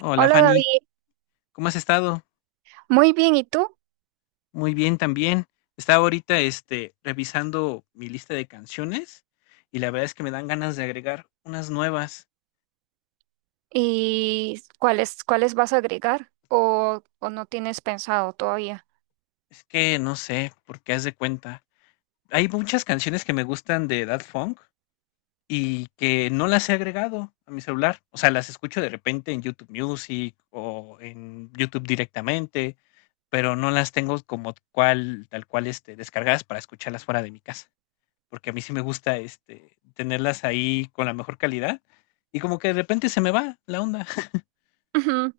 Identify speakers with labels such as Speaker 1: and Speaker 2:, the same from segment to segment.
Speaker 1: Hola
Speaker 2: Hola
Speaker 1: Fanny,
Speaker 2: David,
Speaker 1: ¿cómo has estado?
Speaker 2: muy bien, ¿y tú?
Speaker 1: Muy bien también. Estaba ahorita revisando mi lista de canciones y la verdad es que me dan ganas de agregar unas nuevas.
Speaker 2: ¿Y cuáles vas a agregar o no tienes pensado todavía?
Speaker 1: Es que no sé por qué haz de cuenta. Hay muchas canciones que me gustan de Daft Funk y que no las he agregado a mi celular. O sea, las escucho de repente en YouTube Music o en YouTube directamente, pero no las tengo como tal cual descargadas para escucharlas fuera de mi casa. Porque a mí sí me gusta tenerlas ahí con la mejor calidad. Y como que de repente se me va la onda.
Speaker 2: Ujú.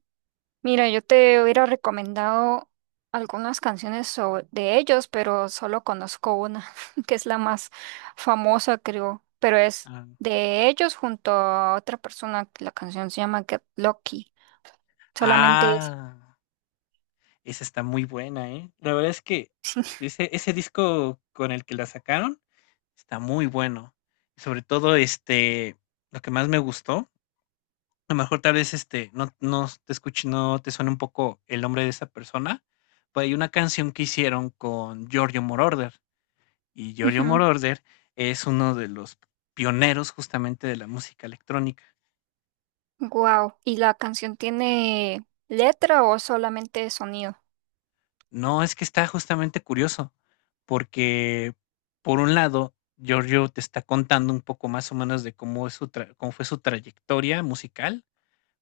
Speaker 2: Mira, yo te hubiera recomendado algunas canciones de ellos, pero solo conozco una, que es la más famosa, creo, pero es
Speaker 1: Ah,
Speaker 2: de ellos junto a otra persona, que la canción se llama Get Lucky, solamente es.
Speaker 1: ah, esa está muy buena, ¿eh? La verdad es que ese disco con el que la sacaron está muy bueno. Sobre todo, lo que más me gustó, a lo mejor tal vez no te escuche, no te suena un poco el nombre de esa persona, pero hay una canción que hicieron con Giorgio Moroder. Y Giorgio Moroder es uno de los pioneros justamente de la música electrónica.
Speaker 2: Wow, ¿y la canción tiene letra o solamente sonido?
Speaker 1: No, es que está justamente curioso, porque por un lado, Giorgio te está contando un poco más o menos de cómo fue su trayectoria musical,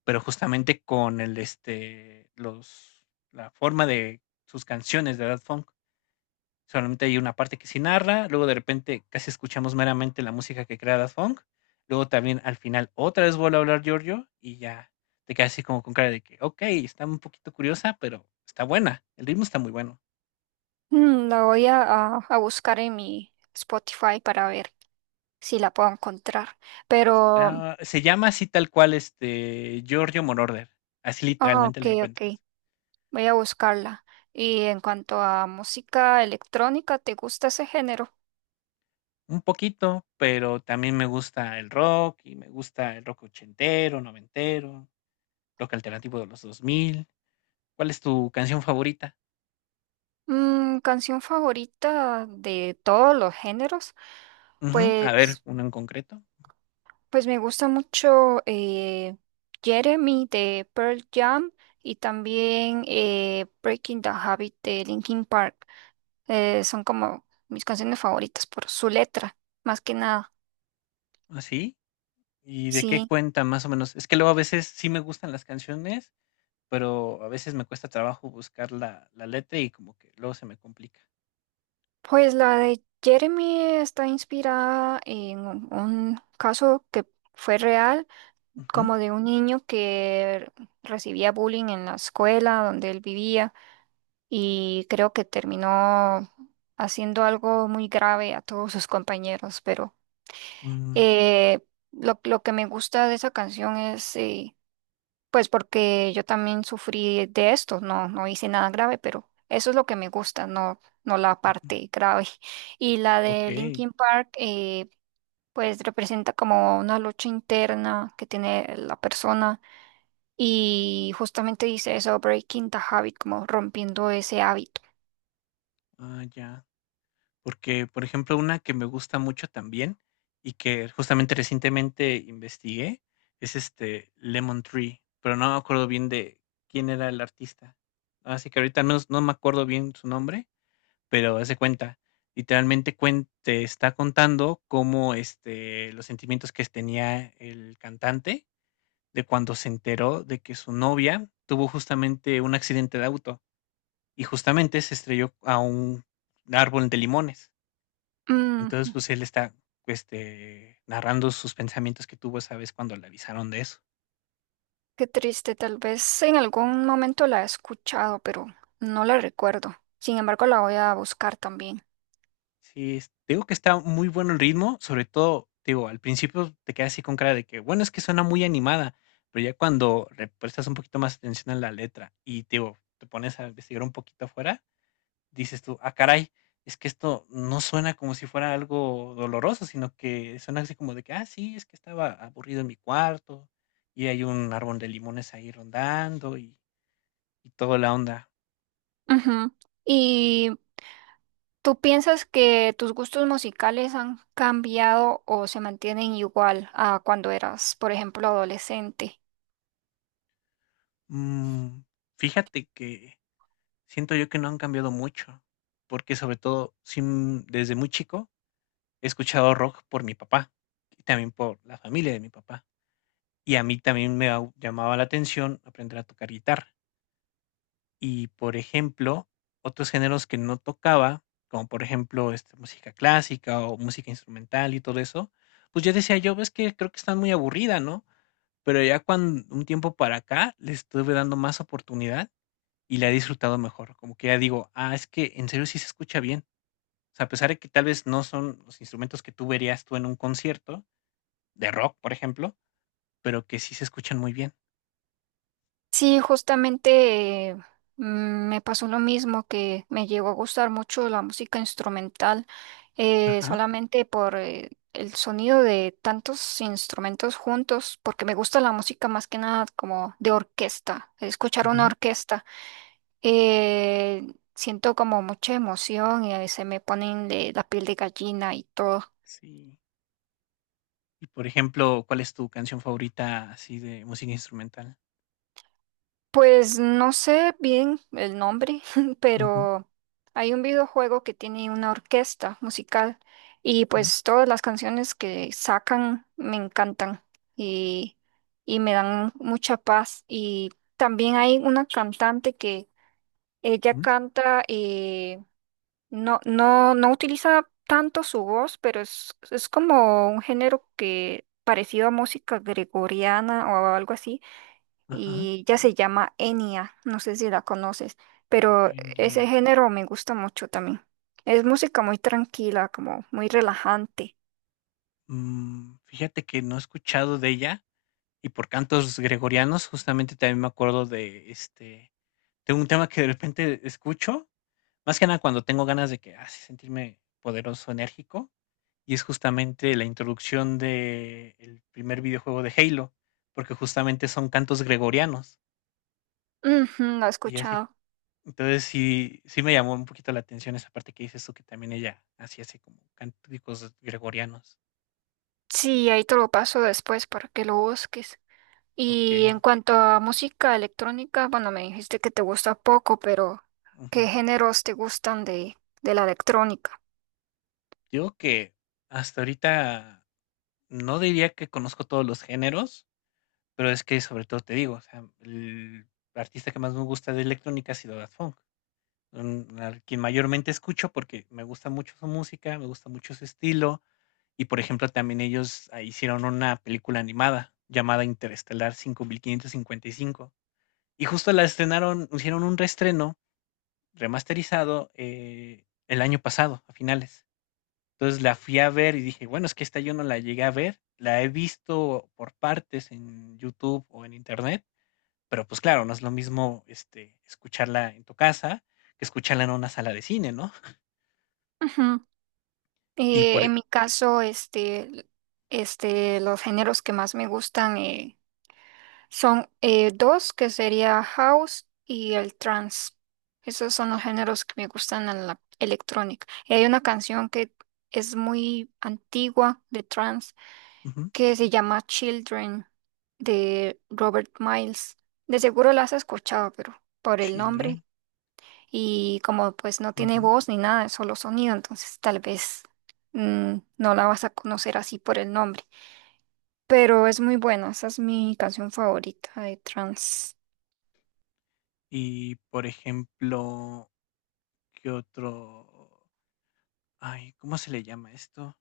Speaker 1: pero justamente con la forma de sus canciones de Daft Funk. Solamente hay una parte que sí narra, luego de repente casi escuchamos meramente la música que crea Daft Punk, luego también al final otra vez vuelve a hablar Giorgio y ya te quedas así como con cara de que, ok, está un poquito curiosa, pero está buena, el ritmo está muy bueno.
Speaker 2: Mm, la voy a buscar en mi Spotify para ver si la puedo encontrar. Pero,
Speaker 1: Ah, se llama así tal cual Giorgio Moroder, así
Speaker 2: ah,
Speaker 1: literalmente
Speaker 2: ok,
Speaker 1: la
Speaker 2: ok,
Speaker 1: encuentras.
Speaker 2: voy a buscarla. Y en cuanto a música electrónica, ¿te gusta ese género?
Speaker 1: Un poquito, pero también me gusta el rock y me gusta el rock ochentero, noventero, rock alternativo de los dos mil. ¿Cuál es tu canción favorita?
Speaker 2: Mm, canción favorita de todos los géneros.
Speaker 1: Ujú. A ver,
Speaker 2: Pues,
Speaker 1: uno en concreto.
Speaker 2: pues me gusta mucho Jeremy de Pearl Jam y también Breaking the Habit de Linkin Park. Son como mis canciones favoritas por su letra, más que nada.
Speaker 1: ¿Ah, sí? ¿Y de qué
Speaker 2: Sí,
Speaker 1: cuenta más o menos? Es que luego a veces sí me gustan las canciones, pero a veces me cuesta trabajo buscar la letra y como que luego se me complica.
Speaker 2: pues la de Jeremy está inspirada en un caso que fue real,
Speaker 1: Ujú,
Speaker 2: como de un niño que recibía bullying en la escuela donde él vivía y creo que terminó haciendo algo muy grave a todos sus compañeros, pero
Speaker 1: mm,
Speaker 2: eh, lo que me gusta de esa canción es. Pues porque yo también sufrí de esto, no, no hice nada grave, pero eso es lo que me gusta, no, no la
Speaker 1: ujú,
Speaker 2: parte grave. Y la de
Speaker 1: okey.
Speaker 2: Linkin Park, pues representa como una lucha interna que tiene la persona y justamente dice eso, breaking the habit, como rompiendo ese hábito.
Speaker 1: Ah, ya. Porque, por ejemplo, una que me gusta mucho también y que justamente recientemente investigué es, Lemon Tree, pero no me acuerdo bien de quién era el artista. Así que ahorita no me acuerdo bien su nombre, pero hace cuenta, te está contando cómo los sentimientos que tenía el cantante de cuando se enteró de que su novia tuvo justamente un accidente de auto y justamente se estrelló a un árbol de limones.
Speaker 2: Mm,
Speaker 1: Entonces, pues él está narrando sus pensamientos que tuvo esa vez cuando le avisaron de eso.
Speaker 2: qué triste, tal vez en algún momento la he escuchado, pero no la recuerdo. Sin embargo, la voy a buscar también.
Speaker 1: Sí, es te digo que está muy bueno el ritmo, sobre todo, te digo, al principio te quedas así con cara de que, bueno, es que suena muy animada, pero ya cuando le prestas un poquito más atención a la letra y te digo, te pones a investigar un poquito afuera, dices tú, ah, caray, es que esto no suena como si fuera algo doloroso, sino que suena así como de que, ah, sí, es que estaba aburrido en mi cuarto y hay un árbol de limones ahí rondando y toda la onda.
Speaker 2: Ujú. ¿Y tú piensas que tus gustos musicales han cambiado o se mantienen igual a cuando eras, por ejemplo, adolescente?
Speaker 1: Mm, fíjate que siento yo que no han cambiado mucho, porque sobre todo, sin desde muy chico he escuchado rock por mi papá y también por la familia de mi papá. Y a mí también llamaba la atención aprender a tocar guitarra. Y por ejemplo, otros géneros que no tocaba, como por ejemplo música clásica o música instrumental y todo eso, pues yo decía yo, ves que creo que están muy aburrida, ¿no? Pero ya cuando un tiempo para acá le estuve dando más oportunidad y la he disfrutado mejor, como que ya digo: "Ah, es que en serio sí se escucha bien". O sea, a pesar de que tal vez no son los instrumentos que tú verías tú en un concierto de rock, por ejemplo, pero que sí se escuchan muy bien.
Speaker 2: Sí, justamente me pasó lo mismo, que me llegó a gustar mucho la música instrumental,
Speaker 1: Ajá.
Speaker 2: solamente por el sonido de tantos instrumentos juntos, porque me gusta la música más que nada como de orquesta, escuchar una
Speaker 1: Ujú.
Speaker 2: orquesta. Eh, Siento como mucha emoción y a veces me ponen de la piel de gallina y todo.
Speaker 1: Sí. Y, por ejemplo, ¿cuál es tu canción favorita así de música instrumental?
Speaker 2: Pues no sé bien el nombre,
Speaker 1: Ujú,
Speaker 2: pero hay un videojuego que tiene una orquesta musical y
Speaker 1: mm,
Speaker 2: pues todas las canciones que sacan me encantan y, y me dan mucha paz. Y también hay una cantante que ella
Speaker 1: mm,
Speaker 2: canta no, no, no utiliza tanto su voz, pero es como un género que parecido a música gregoriana o algo así,
Speaker 1: ajá.
Speaker 2: y ya se llama Enya, no sé si la conoces, pero ese
Speaker 1: India.
Speaker 2: género me gusta mucho también. Es música muy tranquila, como muy relajante.
Speaker 1: Mm, fíjate que no he escuchado de ella, y por cantos gregorianos, justamente también me acuerdo de, tengo un tema que de repente escucho. Más que nada cuando tengo ganas de que, así sentirme poderoso, enérgico, y es justamente la introducción de el primer videojuego de Halo, porque justamente son cantos gregorianos,
Speaker 2: Ujú, lo he
Speaker 1: y así
Speaker 2: escuchado.
Speaker 1: entonces sí me llamó un poquito la atención esa parte que dices tú, que también ella hacía así como cánticos gregorianos.
Speaker 2: Sí, ahí te lo paso después para que lo busques. Y
Speaker 1: Okey,
Speaker 2: en cuanto a música electrónica, bueno, me dijiste que te gusta poco, pero ¿qué
Speaker 1: ujú.
Speaker 2: géneros te gustan de la electrónica?
Speaker 1: Digo que hasta ahorita no diría que conozco todos los géneros, pero es que sobre todo te digo, o sea, el artista que más me gusta de electrónica ha sido Daft Punk. Mm, al quien mayormente escucho, porque me gusta mucho su música, me gusta mucho su estilo. Y, por ejemplo, también ellos, ah, hicieron una película animada llamada Interestelar 5555. Y cinco. Y justo la estrenaron hicieron un reestreno remasterizado, el año pasado, a finales. Entonces, la fui a ver y dije: "Bueno, es que esta yo no la llegué a ver". La he visto por partes en YouTube o en Internet, pero, pues, claro, no es lo mismo, escucharla en tu casa que escucharla en una sala de cine, ¿no?
Speaker 2: Ujú.
Speaker 1: Y por e
Speaker 2: En mi caso, este, los géneros que más me gustan son dos, que sería house y el trance. Esos son los géneros que me gustan en la electrónica. Y hay una canción que es muy antigua de trance
Speaker 1: ujú,
Speaker 2: que se llama Children de Robert Miles. De seguro la has escuchado, pero por el
Speaker 1: Children,
Speaker 2: nombre y como pues no tiene
Speaker 1: ujú.
Speaker 2: voz ni nada, es solo sonido, entonces tal vez no la vas a conocer así por el nombre. Pero es muy buena, esa es mi canción favorita de trans.
Speaker 1: Y, por ejemplo, ¿qué otro? Ay, ¿cómo se le llama esto?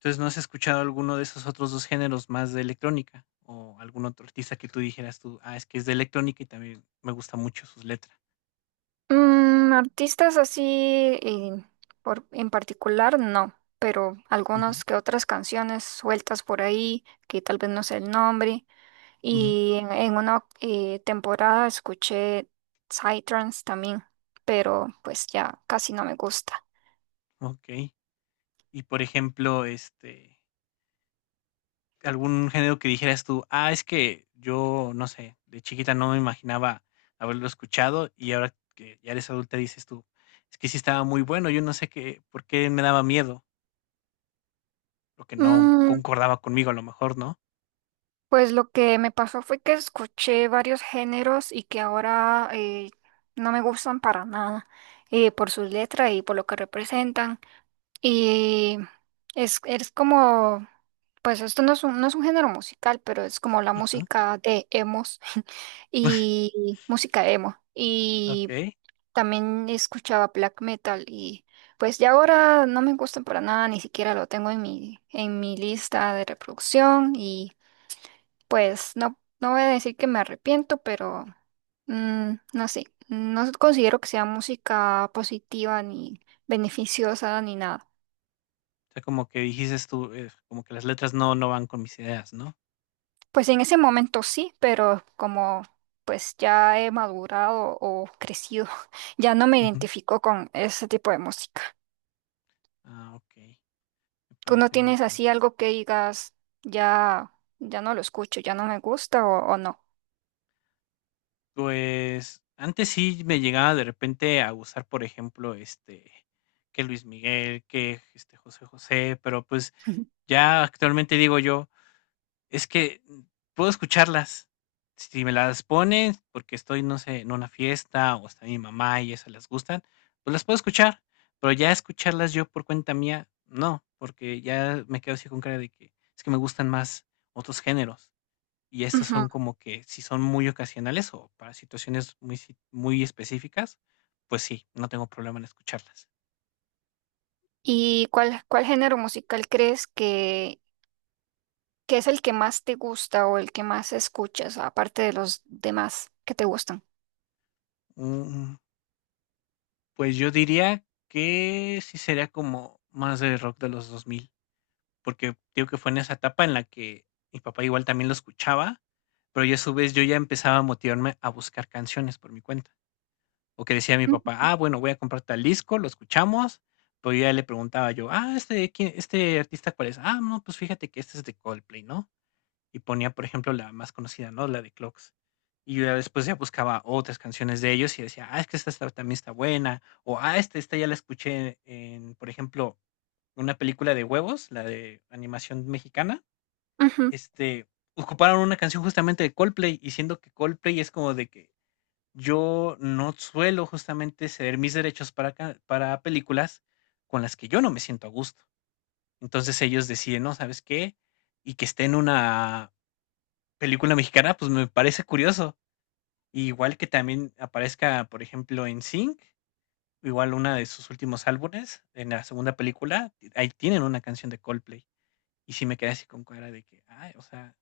Speaker 1: Entonces, ¿no has escuchado alguno de esos otros 2 géneros más de electrónica? O algún otro artista que tú dijeras tú: "Ah, es que es de electrónica y también me gusta mucho sus letras".
Speaker 2: Mm, artistas así eh, por, en particular, no. Pero
Speaker 1: Ujú,
Speaker 2: algunas que otras canciones sueltas por ahí, que tal vez no sé el nombre,
Speaker 1: ujú,
Speaker 2: y en una temporada escuché Psytrance también, pero pues ya casi no me gusta.
Speaker 1: okey. Y, por ejemplo, algún género que dijeras tú, ah, es que yo, no sé, de chiquita no me imaginaba haberlo escuchado y ahora que ya eres adulta dices tú, es que sí estaba muy bueno, yo no sé qué, por qué me daba miedo, lo que no
Speaker 2: Mm,
Speaker 1: concordaba conmigo a lo mejor, ¿no?
Speaker 2: pues lo que me pasó fue que escuché varios géneros y que ahora no me gustan para nada por sus letras y por lo que representan. Y es como, pues esto no es no es un género musical, pero es como la
Speaker 1: Ajá,
Speaker 2: música de emos y música emo. Y
Speaker 1: ok.
Speaker 2: también escuchaba black metal y pues ya ahora no me gustan para nada, ni siquiera lo tengo en en mi lista de reproducción y pues no, no voy a decir que me arrepiento, pero mm, no sé, no considero que sea música positiva ni beneficiosa ni nada.
Speaker 1: O sea, como que dijiste tú, como que las letras no van con mis ideas, ¿no?
Speaker 2: Pues en ese momento sí, pero como pues ya he madurado o crecido, ya no me
Speaker 1: Ujú.
Speaker 2: identifico con ese tipo de música.
Speaker 1: Ah, ok. Me
Speaker 2: ¿Tú no
Speaker 1: parece muy
Speaker 2: tienes
Speaker 1: bien.
Speaker 2: así algo que digas, ya, ya no lo escucho, ya no me gusta o no?
Speaker 1: Pues, antes sí me llegaba de repente a gustar, por ejemplo, que Luis Miguel, que, José José, pero, pues, ya actualmente digo yo: "Es que, mm, puedo escucharlas". Si me las ponen porque estoy, no sé, en una fiesta o está mi mamá y esas les gustan, pues, las puedo escuchar, pero ya escucharlas yo por cuenta mía, no, porque ya me quedo así con cara de que: "Es que me gustan más otros géneros". Y estas
Speaker 2: Ujú.
Speaker 1: son como que si son muy ocasionales o para situaciones muy específicas, pues sí, no tengo problema en escucharlas.
Speaker 2: ¿Y cuál género musical crees que es el que más te gusta o el que más escuchas, aparte de los demás que te gustan?
Speaker 1: Mm, pues yo diría que sí sería como más de rock de los 2000 porque digo que fue en esa etapa en la que mi papá igual también lo escuchaba, pero yo a su vez yo ya empezaba a motivarme a buscar canciones por mi cuenta, o que decía mi papá:
Speaker 2: Ujú.
Speaker 1: "Ah, bueno, voy a comprar tal disco, lo escuchamos", pero yo ya le preguntaba yo: "Ah, ¿este quién este artista cuál es?". "Ah, no, pues fíjate que este es de Coldplay", ¿no? Y ponía, por ejemplo, la más conocida, ¿no? La de Clocks. Y yo ya después ya buscaba otras canciones de ellos y decía, ah, es que también está buena. O, ah, esta ya la escuché en, por ejemplo, una película de huevos, la de animación mexicana.
Speaker 2: Ujú.
Speaker 1: Este, ocuparon una canción justamente de Coldplay y siendo que Coldplay es como de que yo no suelo justamente ceder mis derechos para películas con las que yo no me siento a gusto. Entonces ellos deciden, no, ¿sabes qué? Y que esté en una película mexicana, pues me parece curioso. Y igual que también aparezca, por ejemplo, en Sync, igual una de sus últimos álbumes, en la segunda película, ahí tienen una canción de Coldplay. Y sí me quedé así con cara de que, ay, o sea,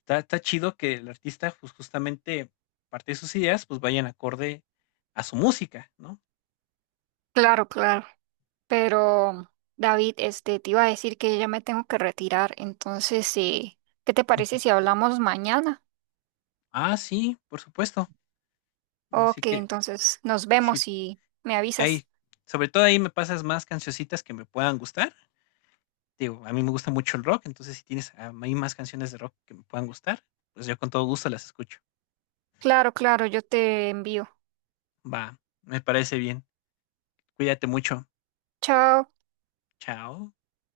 Speaker 1: está chido que el artista, pues justamente parte de sus ideas, pues vayan acorde a su música, ¿no?
Speaker 2: Claro, claro. Pero, David, este, te iba a decir que ya me tengo que retirar. Entonces, sí, ¿qué te
Speaker 1: Ujú.
Speaker 2: parece si hablamos mañana?
Speaker 1: Ah, sí, por supuesto. Así
Speaker 2: Ok,
Speaker 1: que,
Speaker 2: entonces nos
Speaker 1: sí,
Speaker 2: vemos y me avisas.
Speaker 1: ahí, sobre todo ahí me pasas más cancioncitas que me puedan gustar. Digo, a mí me gusta mucho el rock, entonces, si tienes a mí más canciones de rock que me puedan gustar, pues yo con todo gusto las escucho.
Speaker 2: Claro, claro, yo te envío.
Speaker 1: Va, me parece bien. Cuídate mucho.
Speaker 2: Chao.
Speaker 1: Chao.